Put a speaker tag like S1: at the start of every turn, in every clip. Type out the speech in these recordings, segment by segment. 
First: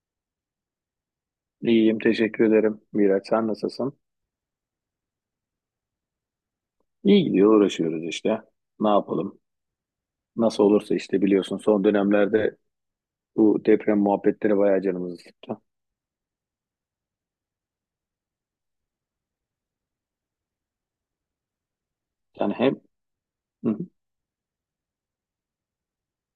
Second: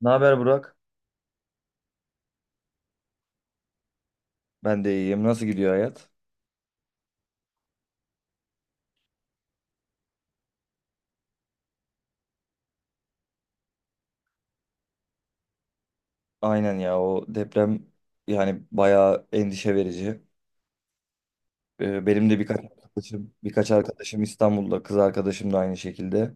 S1: Ne haber Burak?
S2: İyiyim, teşekkür ederim Miraç. Sen nasılsın?
S1: Ben de iyiyim. Nasıl gidiyor hayat?
S2: İyi gidiyor, uğraşıyoruz işte. Ne yapalım? Nasıl olursa işte, biliyorsun son dönemlerde bu deprem muhabbetleri bayağı canımızı sıktı.
S1: Aynen ya o deprem yani bayağı endişe verici. Benim de
S2: Yani
S1: birkaç
S2: hem
S1: arkadaşım,
S2: hı
S1: birkaç
S2: hı.
S1: arkadaşım İstanbul'da, kız arkadaşım da aynı şekilde.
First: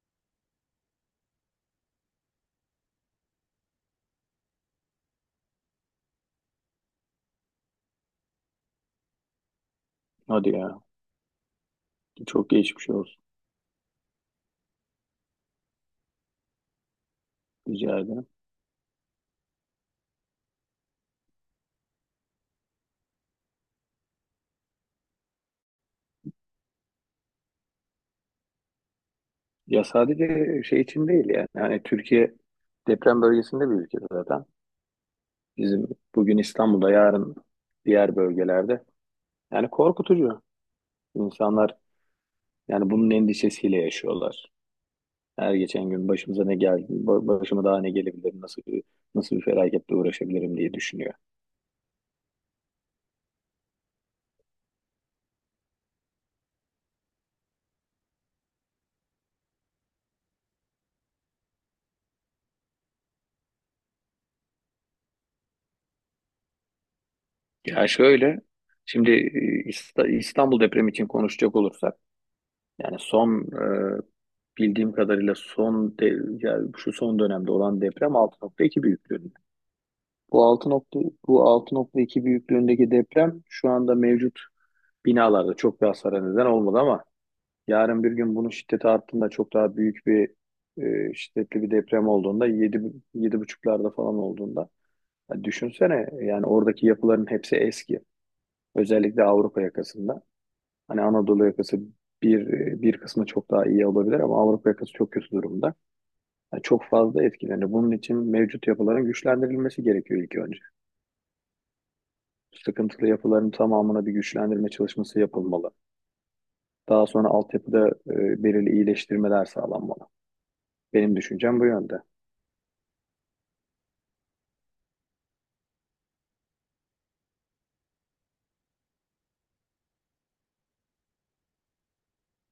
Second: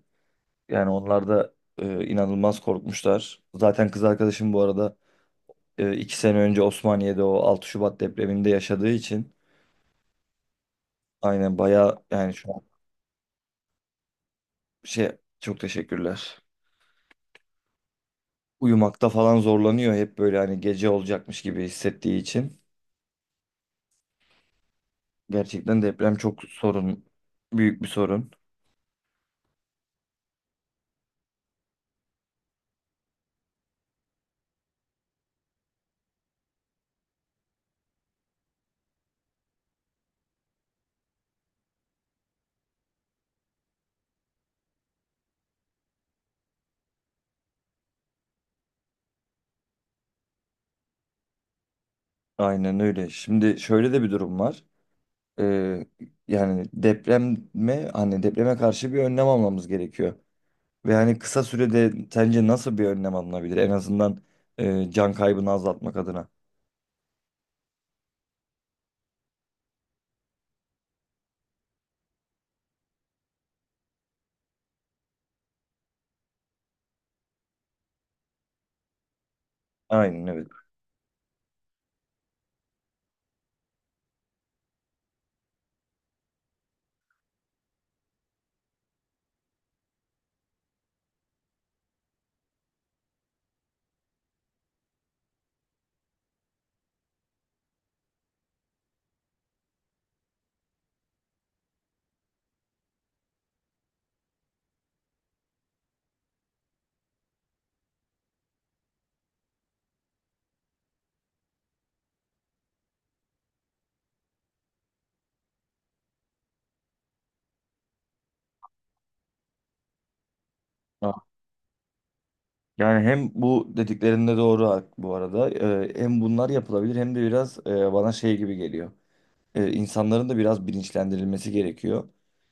S1: Yani onlar da inanılmaz korkmuşlar. Zaten kız arkadaşım bu arada 2 sene önce Osmaniye'de o 6 Şubat depreminde yaşadığı için
S2: Hadi ya,
S1: aynen bayağı yani
S2: çok
S1: şu an
S2: geçmiş olsun,
S1: şey çok teşekkürler.
S2: rica ederim.
S1: Uyumakta falan zorlanıyor hep böyle hani gece olacakmış gibi hissettiği için. Gerçekten deprem çok sorun, büyük bir sorun.
S2: Ya sadece şey için değil yani. Yani Türkiye deprem bölgesinde bir ülke zaten. Bizim bugün İstanbul'da, yarın diğer bölgelerde. Yani korkutucu. İnsanlar yani bunun endişesiyle yaşıyorlar. Her geçen gün başımıza ne geldi, başıma daha ne gelebilir, nasıl bir, nasıl bir felaketle uğraşabilirim diye düşünüyor.
S1: Aynen öyle. Şimdi şöyle de bir durum var. Ee, yani depreme hani depreme karşı bir önlem almamız gerekiyor. Ve hani kısa sürede sence nasıl bir önlem alınabilir? En azından can kaybını azaltmak adına.
S2: Ya şöyle, şimdi İstanbul depremi için konuşacak olursak, yani son e, bildiğim kadarıyla son de, yani şu son dönemde olan deprem 6.2 büyüklüğünde.
S1: Aynen
S2: Bu
S1: evet.
S2: bu 6.2 büyüklüğündeki deprem şu anda mevcut binalarda çok bir hasara neden olmadı ama yarın bir gün bunun şiddeti arttığında çok daha büyük bir şiddetli bir deprem olduğunda 7 yedi buçuklarda falan olduğunda, ya düşünsene, yani oradaki yapıların hepsi eski. Özellikle Avrupa yakasında. Hani Anadolu yakası bir bir kısmı çok daha iyi olabilir ama Avrupa yakası çok kötü durumda. Yani çok fazla etkilendi. Bunun için mevcut yapıların güçlendirilmesi gerekiyor ilk önce. Sıkıntılı yapıların tamamına bir güçlendirme çalışması yapılmalı. Daha sonra altyapıda belirli iyileştirmeler sağlanmalı.
S1: Ha.
S2: Benim düşüncem bu yönde.
S1: Yani hem bu dediklerinde doğru bu arada. Hem bunlar yapılabilir hem de biraz bana şey gibi geliyor. E, insanların da biraz bilinçlendirilmesi gerekiyor.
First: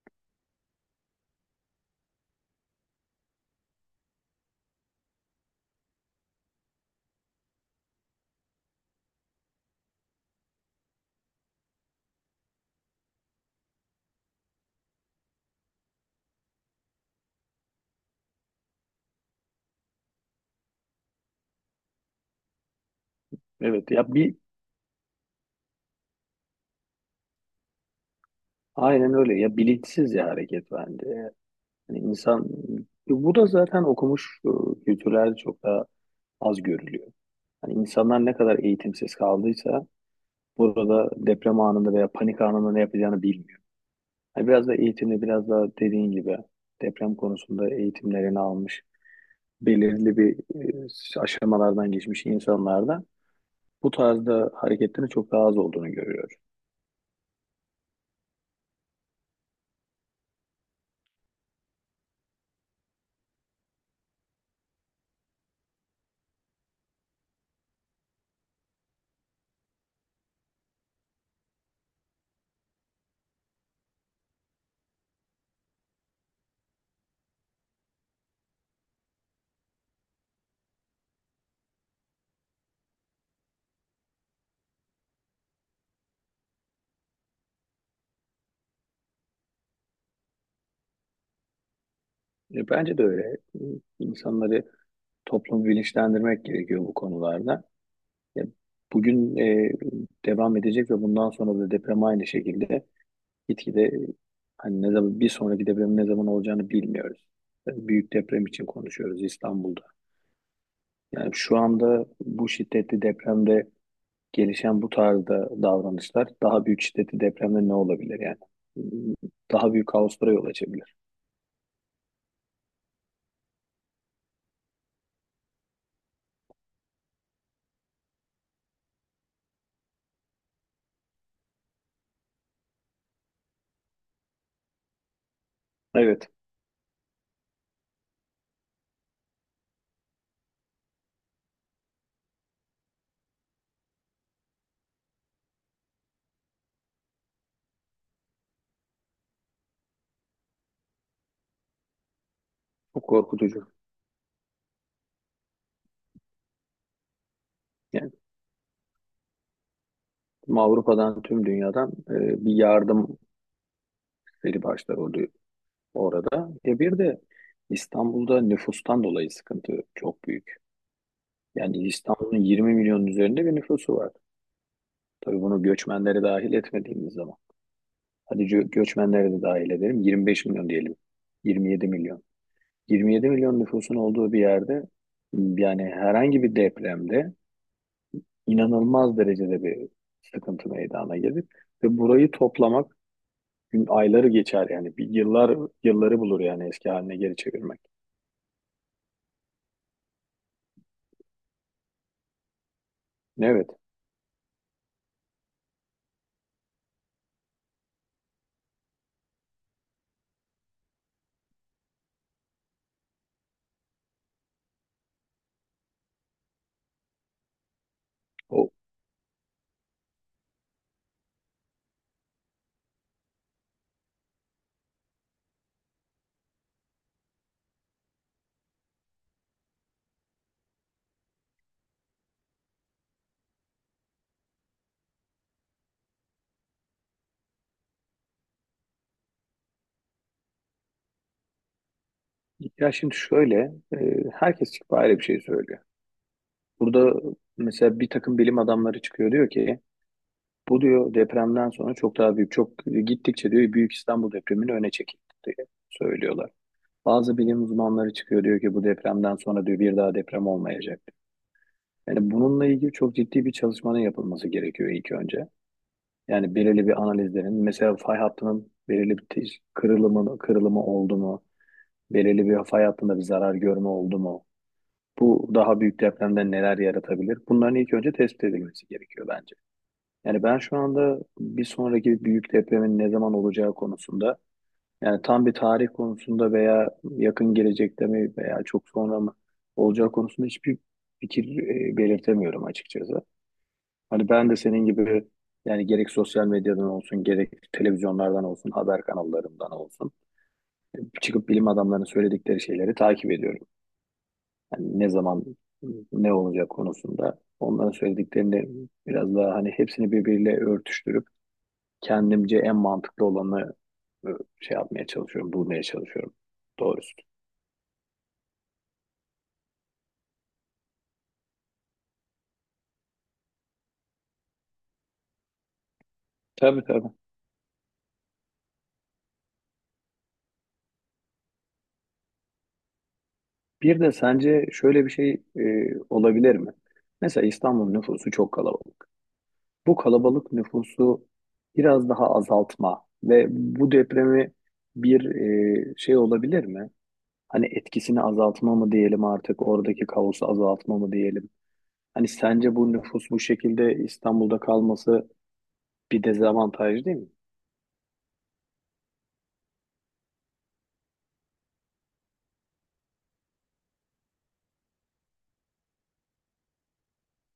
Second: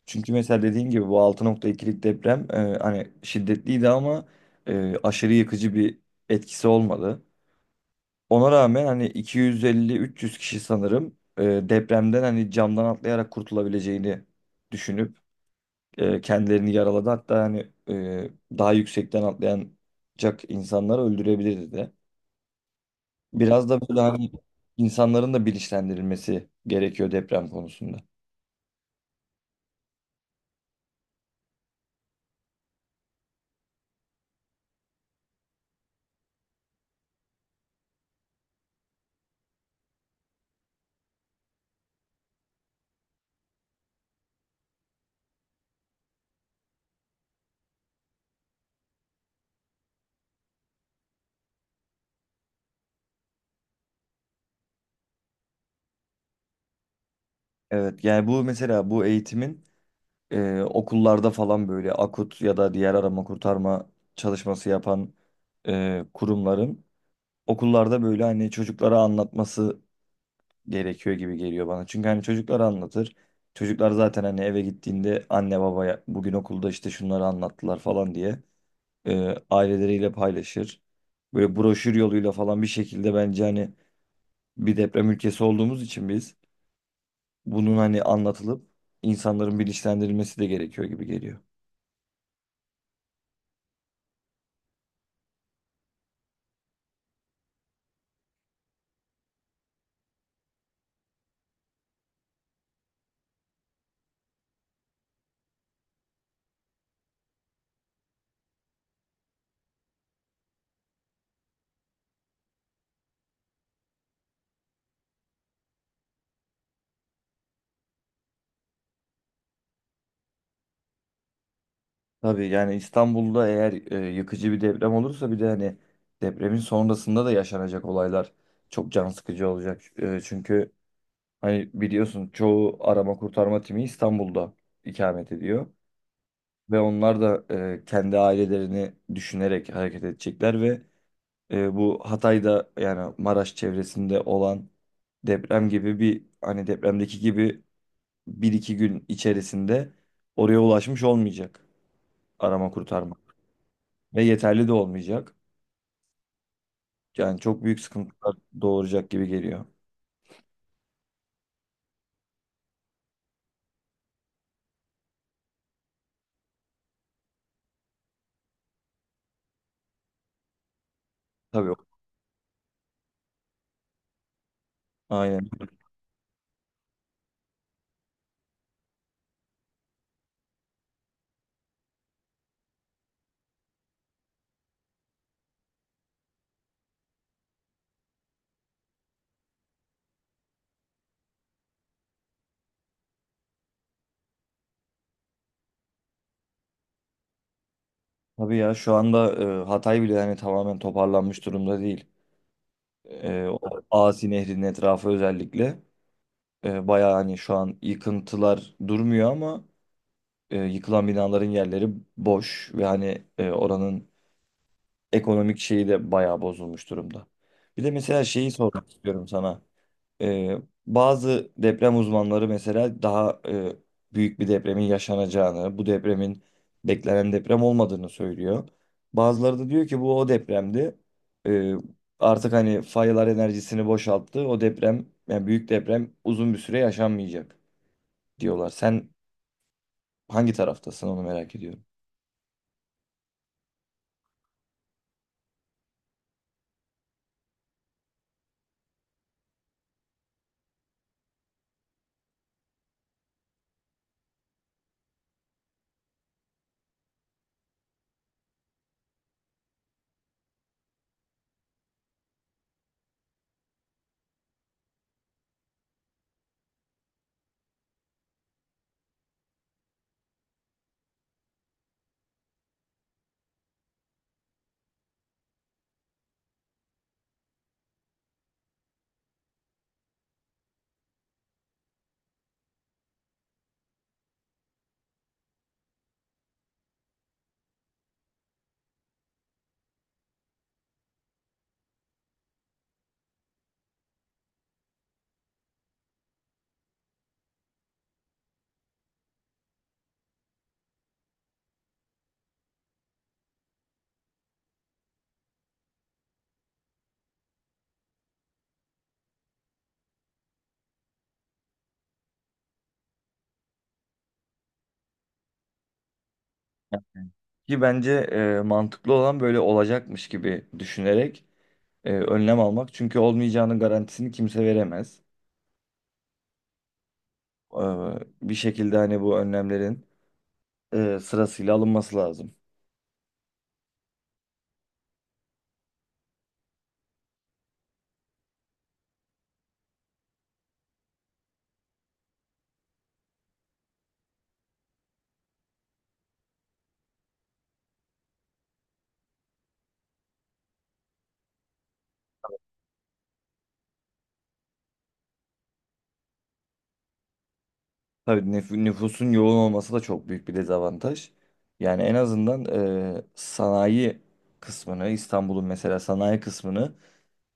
S1: Çünkü mesela dediğim gibi bu 6,2'lik deprem hani şiddetliydi ama aşırı yıkıcı bir etkisi olmadı. Ona rağmen hani 250-300 kişi sanırım depremden hani camdan atlayarak kurtulabileceğini düşünüp kendilerini yaraladı. Hatta hani daha yüksekten atlayacak insanları öldürebilirdi de. Biraz da
S2: Evet
S1: böyle
S2: ya,
S1: hani
S2: bir
S1: insanların da bilinçlendirilmesi gerekiyor deprem konusunda.
S2: aynen öyle ya, bilinçsizce hareket bence. Yani insan, bu da zaten okumuş kültürlerde çok daha az görülüyor. Hani insanlar ne kadar eğitimsiz kaldıysa burada deprem anında veya panik anında ne yapacağını bilmiyor. Hani biraz da eğitimli, biraz da dediğin gibi deprem konusunda eğitimlerini almış, belirli bir aşamalardan geçmiş insanlarda bu tarzda hareketlerin çok daha az olduğunu görüyoruz.
S1: Evet yani bu mesela bu eğitimin okullarda falan böyle AKUT ya da diğer arama kurtarma çalışması yapan kurumların okullarda böyle hani çocuklara anlatması gerekiyor gibi geliyor bana. Çünkü hani çocuklara anlatır. Çocuklar zaten hani eve gittiğinde anne babaya bugün okulda işte şunları anlattılar falan diye aileleriyle paylaşır. Böyle broşür yoluyla falan bir şekilde bence hani bir deprem ülkesi olduğumuz için biz bunun hani anlatılıp insanların bilinçlendirilmesi de gerekiyor gibi geliyor.
S2: Bence de öyle. İnsanları, toplum bilinçlendirmek gerekiyor bu konularda. Ya, bugün devam edecek ve bundan sonra da deprem aynı şekilde gitgide hani ne zaman bir sonraki depremin ne zaman olacağını bilmiyoruz. Büyük deprem için konuşuyoruz İstanbul'da. Yani şu anda bu şiddetli depremde gelişen bu tarzda davranışlar daha büyük şiddetli depremde ne olabilir yani? Daha büyük kaoslara yol açabilir.
S1: Tabii yani İstanbul'da eğer yıkıcı bir deprem olursa bir de hani depremin sonrasında da yaşanacak olaylar çok can sıkıcı olacak. Çünkü hani biliyorsun çoğu arama kurtarma timi İstanbul'da ikamet ediyor
S2: Evet,
S1: ve onlar da kendi ailelerini düşünerek hareket edecekler ve bu Hatay'da yani Maraş çevresinde olan deprem gibi bir hani depremdeki gibi bir iki gün içerisinde oraya ulaşmış olmayacak arama
S2: bu
S1: kurtarma.
S2: korkutucu.
S1: Ve yeterli de olmayacak. Yani çok büyük
S2: Yani
S1: sıkıntılar doğuracak gibi geliyor.
S2: tüm Avrupa'dan, tüm dünyadan bir yardım seri başlar oluyor orada. E bir de İstanbul'da nüfustan dolayı sıkıntı çok büyük.
S1: Tabii.
S2: Yani İstanbul'un 20 milyonun üzerinde bir nüfusu var. Tabii
S1: Aynen.
S2: bunu göçmenleri dahil etmediğimiz zaman. Hadi göçmenleri de dahil edelim. 25 milyon diyelim. 27 milyon. 27 milyon nüfusun olduğu bir yerde yani herhangi bir depremde inanılmaz derecede bir sıkıntı meydana gelir ve burayı toplamak gün ayları geçer yani bir yıllar, yılları bulur yani eski haline geri çevirmek.
S1: Tabii ya şu anda Hatay bile hani tamamen toparlanmış durumda değil. O
S2: Evet.
S1: Asi Nehri'nin etrafı özellikle bayağı hani şu an yıkıntılar durmuyor ama yıkılan binaların yerleri boş ve hani oranın ekonomik şeyi de bayağı bozulmuş durumda. Bir de mesela şeyi
S2: O
S1: sormak istiyorum sana. Ee, bazı deprem uzmanları mesela daha büyük bir depremin yaşanacağını, bu depremin beklenen deprem olmadığını söylüyor. Bazıları da diyor ki bu o depremdi. Ee, artık hani faylar enerjisini boşalttı. O deprem, yani büyük deprem uzun bir süre yaşanmayacak diyorlar. Sen hangi taraftasın onu merak ediyorum.
S2: ya, şimdi şöyle, herkes çıkıp ayrı bir şey söylüyor. Burada mesela bir takım bilim adamları çıkıyor, diyor ki bu diyor depremden sonra çok daha büyük, çok gittikçe diyor Büyük İstanbul depremini öne çekildi diye söylüyorlar. Bazı bilim uzmanları çıkıyor diyor ki bu depremden sonra diyor bir daha deprem olmayacak. Yani bununla ilgili çok ciddi bir çalışmanın yapılması gerekiyor ilk önce. Yani belirli bir analizlerin mesela fay hattının belirli bir kırılımı, kırılımı oldu mu? Belirli bir fay hattında bir zarar görme oldu mu? Bu daha büyük depremden neler yaratabilir? Bunların ilk önce tespit edilmesi gerekiyor bence. Yani ben şu anda bir sonraki büyük depremin ne zaman olacağı konusunda, yani tam bir tarih konusunda veya yakın gelecekte mi veya çok sonra mı olacağı konusunda hiçbir fikir belirtemiyorum açıkçası. Hani ben de senin gibi yani gerek sosyal medyadan olsun, gerek televizyonlardan olsun, haber kanallarından olsun çıkıp bilim adamlarının söyledikleri şeyleri takip ediyorum. Yani ne zaman ne olacak konusunda onların söylediklerini biraz daha hani hepsini birbiriyle örtüştürüp kendimce en mantıklı olanı e, şey yapmaya çalışıyorum, bulmaya çalışıyorum doğrusu.
S1: Ki bence mantıklı olan böyle olacakmış gibi düşünerek önlem almak. Çünkü olmayacağının garantisini kimse veremez.
S2: Tabii tabii.
S1: Ee, bir şekilde hani bu önlemlerin sırasıyla alınması lazım.
S2: Bir de sence şöyle bir şey olabilir mi? Mesela İstanbul nüfusu çok kalabalık. Bu kalabalık nüfusu biraz daha azaltma ve bu depremi bir şey olabilir mi? Hani etkisini azaltma mı diyelim artık, oradaki kaosu azaltma mı diyelim? Hani sence bu nüfus bu şekilde İstanbul'da kalması bir dezavantaj değil mi?
S1: Tabii nüfusun yoğun olması da çok büyük bir dezavantaj. Yani en azından sanayi kısmını, İstanbul'un mesela sanayi kısmını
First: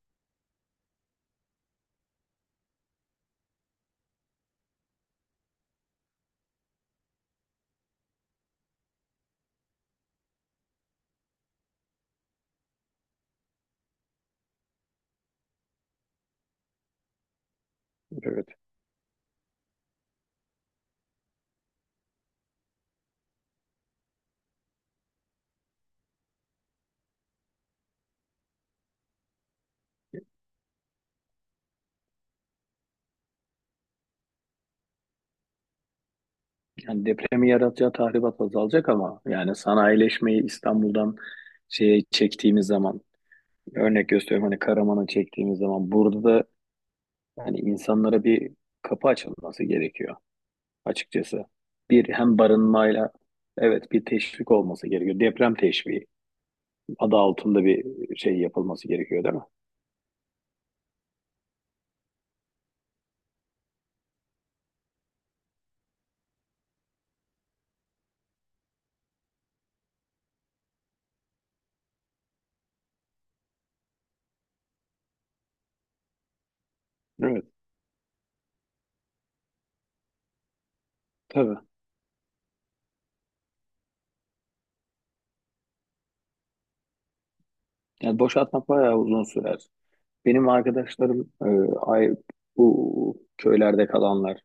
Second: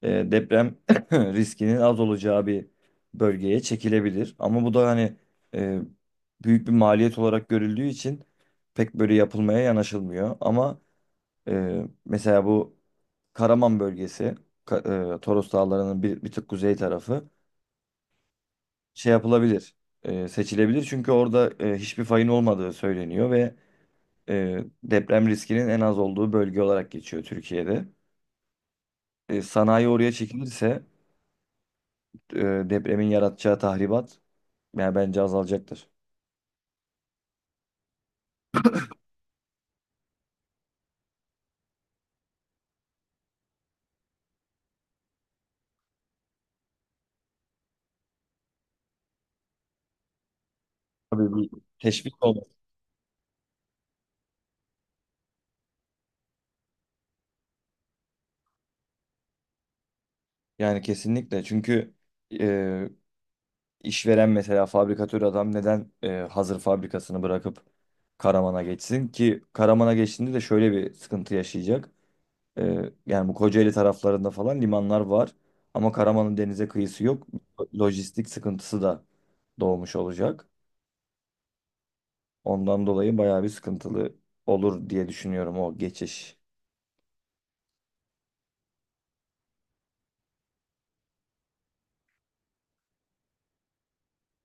S1: deprem riskinin az olacağı bir bölgeye çekilebilir. Ama bu da hani e, büyük bir maliyet olarak görüldüğü için pek böyle yapılmaya yanaşılmıyor. Ama mesela bu Karaman bölgesi, Ka- Toros Dağları'nın bir tık kuzey tarafı
S2: Evet.
S1: şey yapılabilir, seçilebilir. Çünkü orada hiçbir fayın olmadığı söyleniyor ve deprem riskinin en az olduğu bölge olarak geçiyor Türkiye'de. Sanayi oraya çekilirse e, depremin yaratacağı tahribat yani bence azalacaktır.
S2: Yani depremi yaratacağı tahribat azalacak ama yani sanayileşmeyi İstanbul'dan şeye çektiğimiz zaman, örnek gösteriyorum hani Karaman'ı çektiğimiz zaman, burada da hani insanlara bir kapı açılması gerekiyor
S1: Tabii
S2: açıkçası.
S1: bir
S2: Bir
S1: teşvik
S2: hem
S1: olur.
S2: barınmayla, evet bir teşvik olması gerekiyor. Deprem teşviki adı altında bir şey yapılması gerekiyor değil mi?
S1: Yani kesinlikle çünkü e, İşveren mesela fabrikatör adam neden hazır fabrikasını bırakıp Karaman'a geçsin ki Karaman'a geçtiğinde de şöyle bir sıkıntı yaşayacak. E, yani bu Kocaeli taraflarında falan limanlar var ama Karaman'ın denize kıyısı yok.
S2: Evet
S1: Lojistik sıkıntısı da doğmuş olacak.
S2: tabii.
S1: Ondan dolayı bayağı bir sıkıntılı olur diye düşünüyorum o geçiş.
S2: Yani boşaltmak bayağı uzun sürer. Benim arkadaşlarım ay, bu köylerde kalanlar,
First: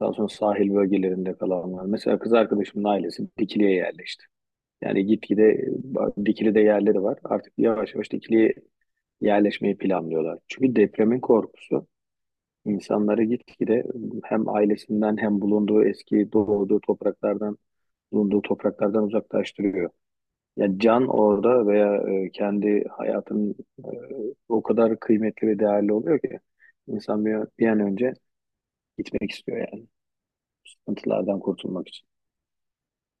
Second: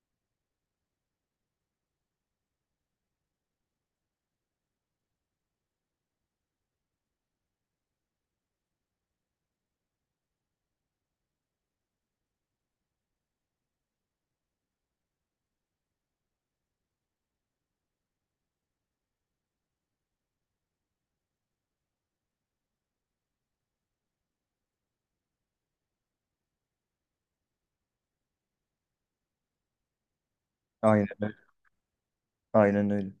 S2: daha sonra sahil bölgelerinde kalanlar. Mesela kız arkadaşımın ailesi Dikili'ye yerleşti. Yani gitgide Dikili'de yerleri var. Artık yavaş yavaş Dikili'ye yerleşmeyi planlıyorlar. Çünkü depremin korkusu insanları gitgide hem ailesinden, hem bulunduğu eski doğduğu topraklardan, bulunduğu topraklardan uzaklaştırıyor. Yani can orada veya kendi hayatının e, o kadar kıymetli ve değerli oluyor ki insan bir, bir an önce gitmek istiyor yani
S1: Aynen öyle.
S2: sıkıntılardan kurtulmak için.
S1: Aynen öyle.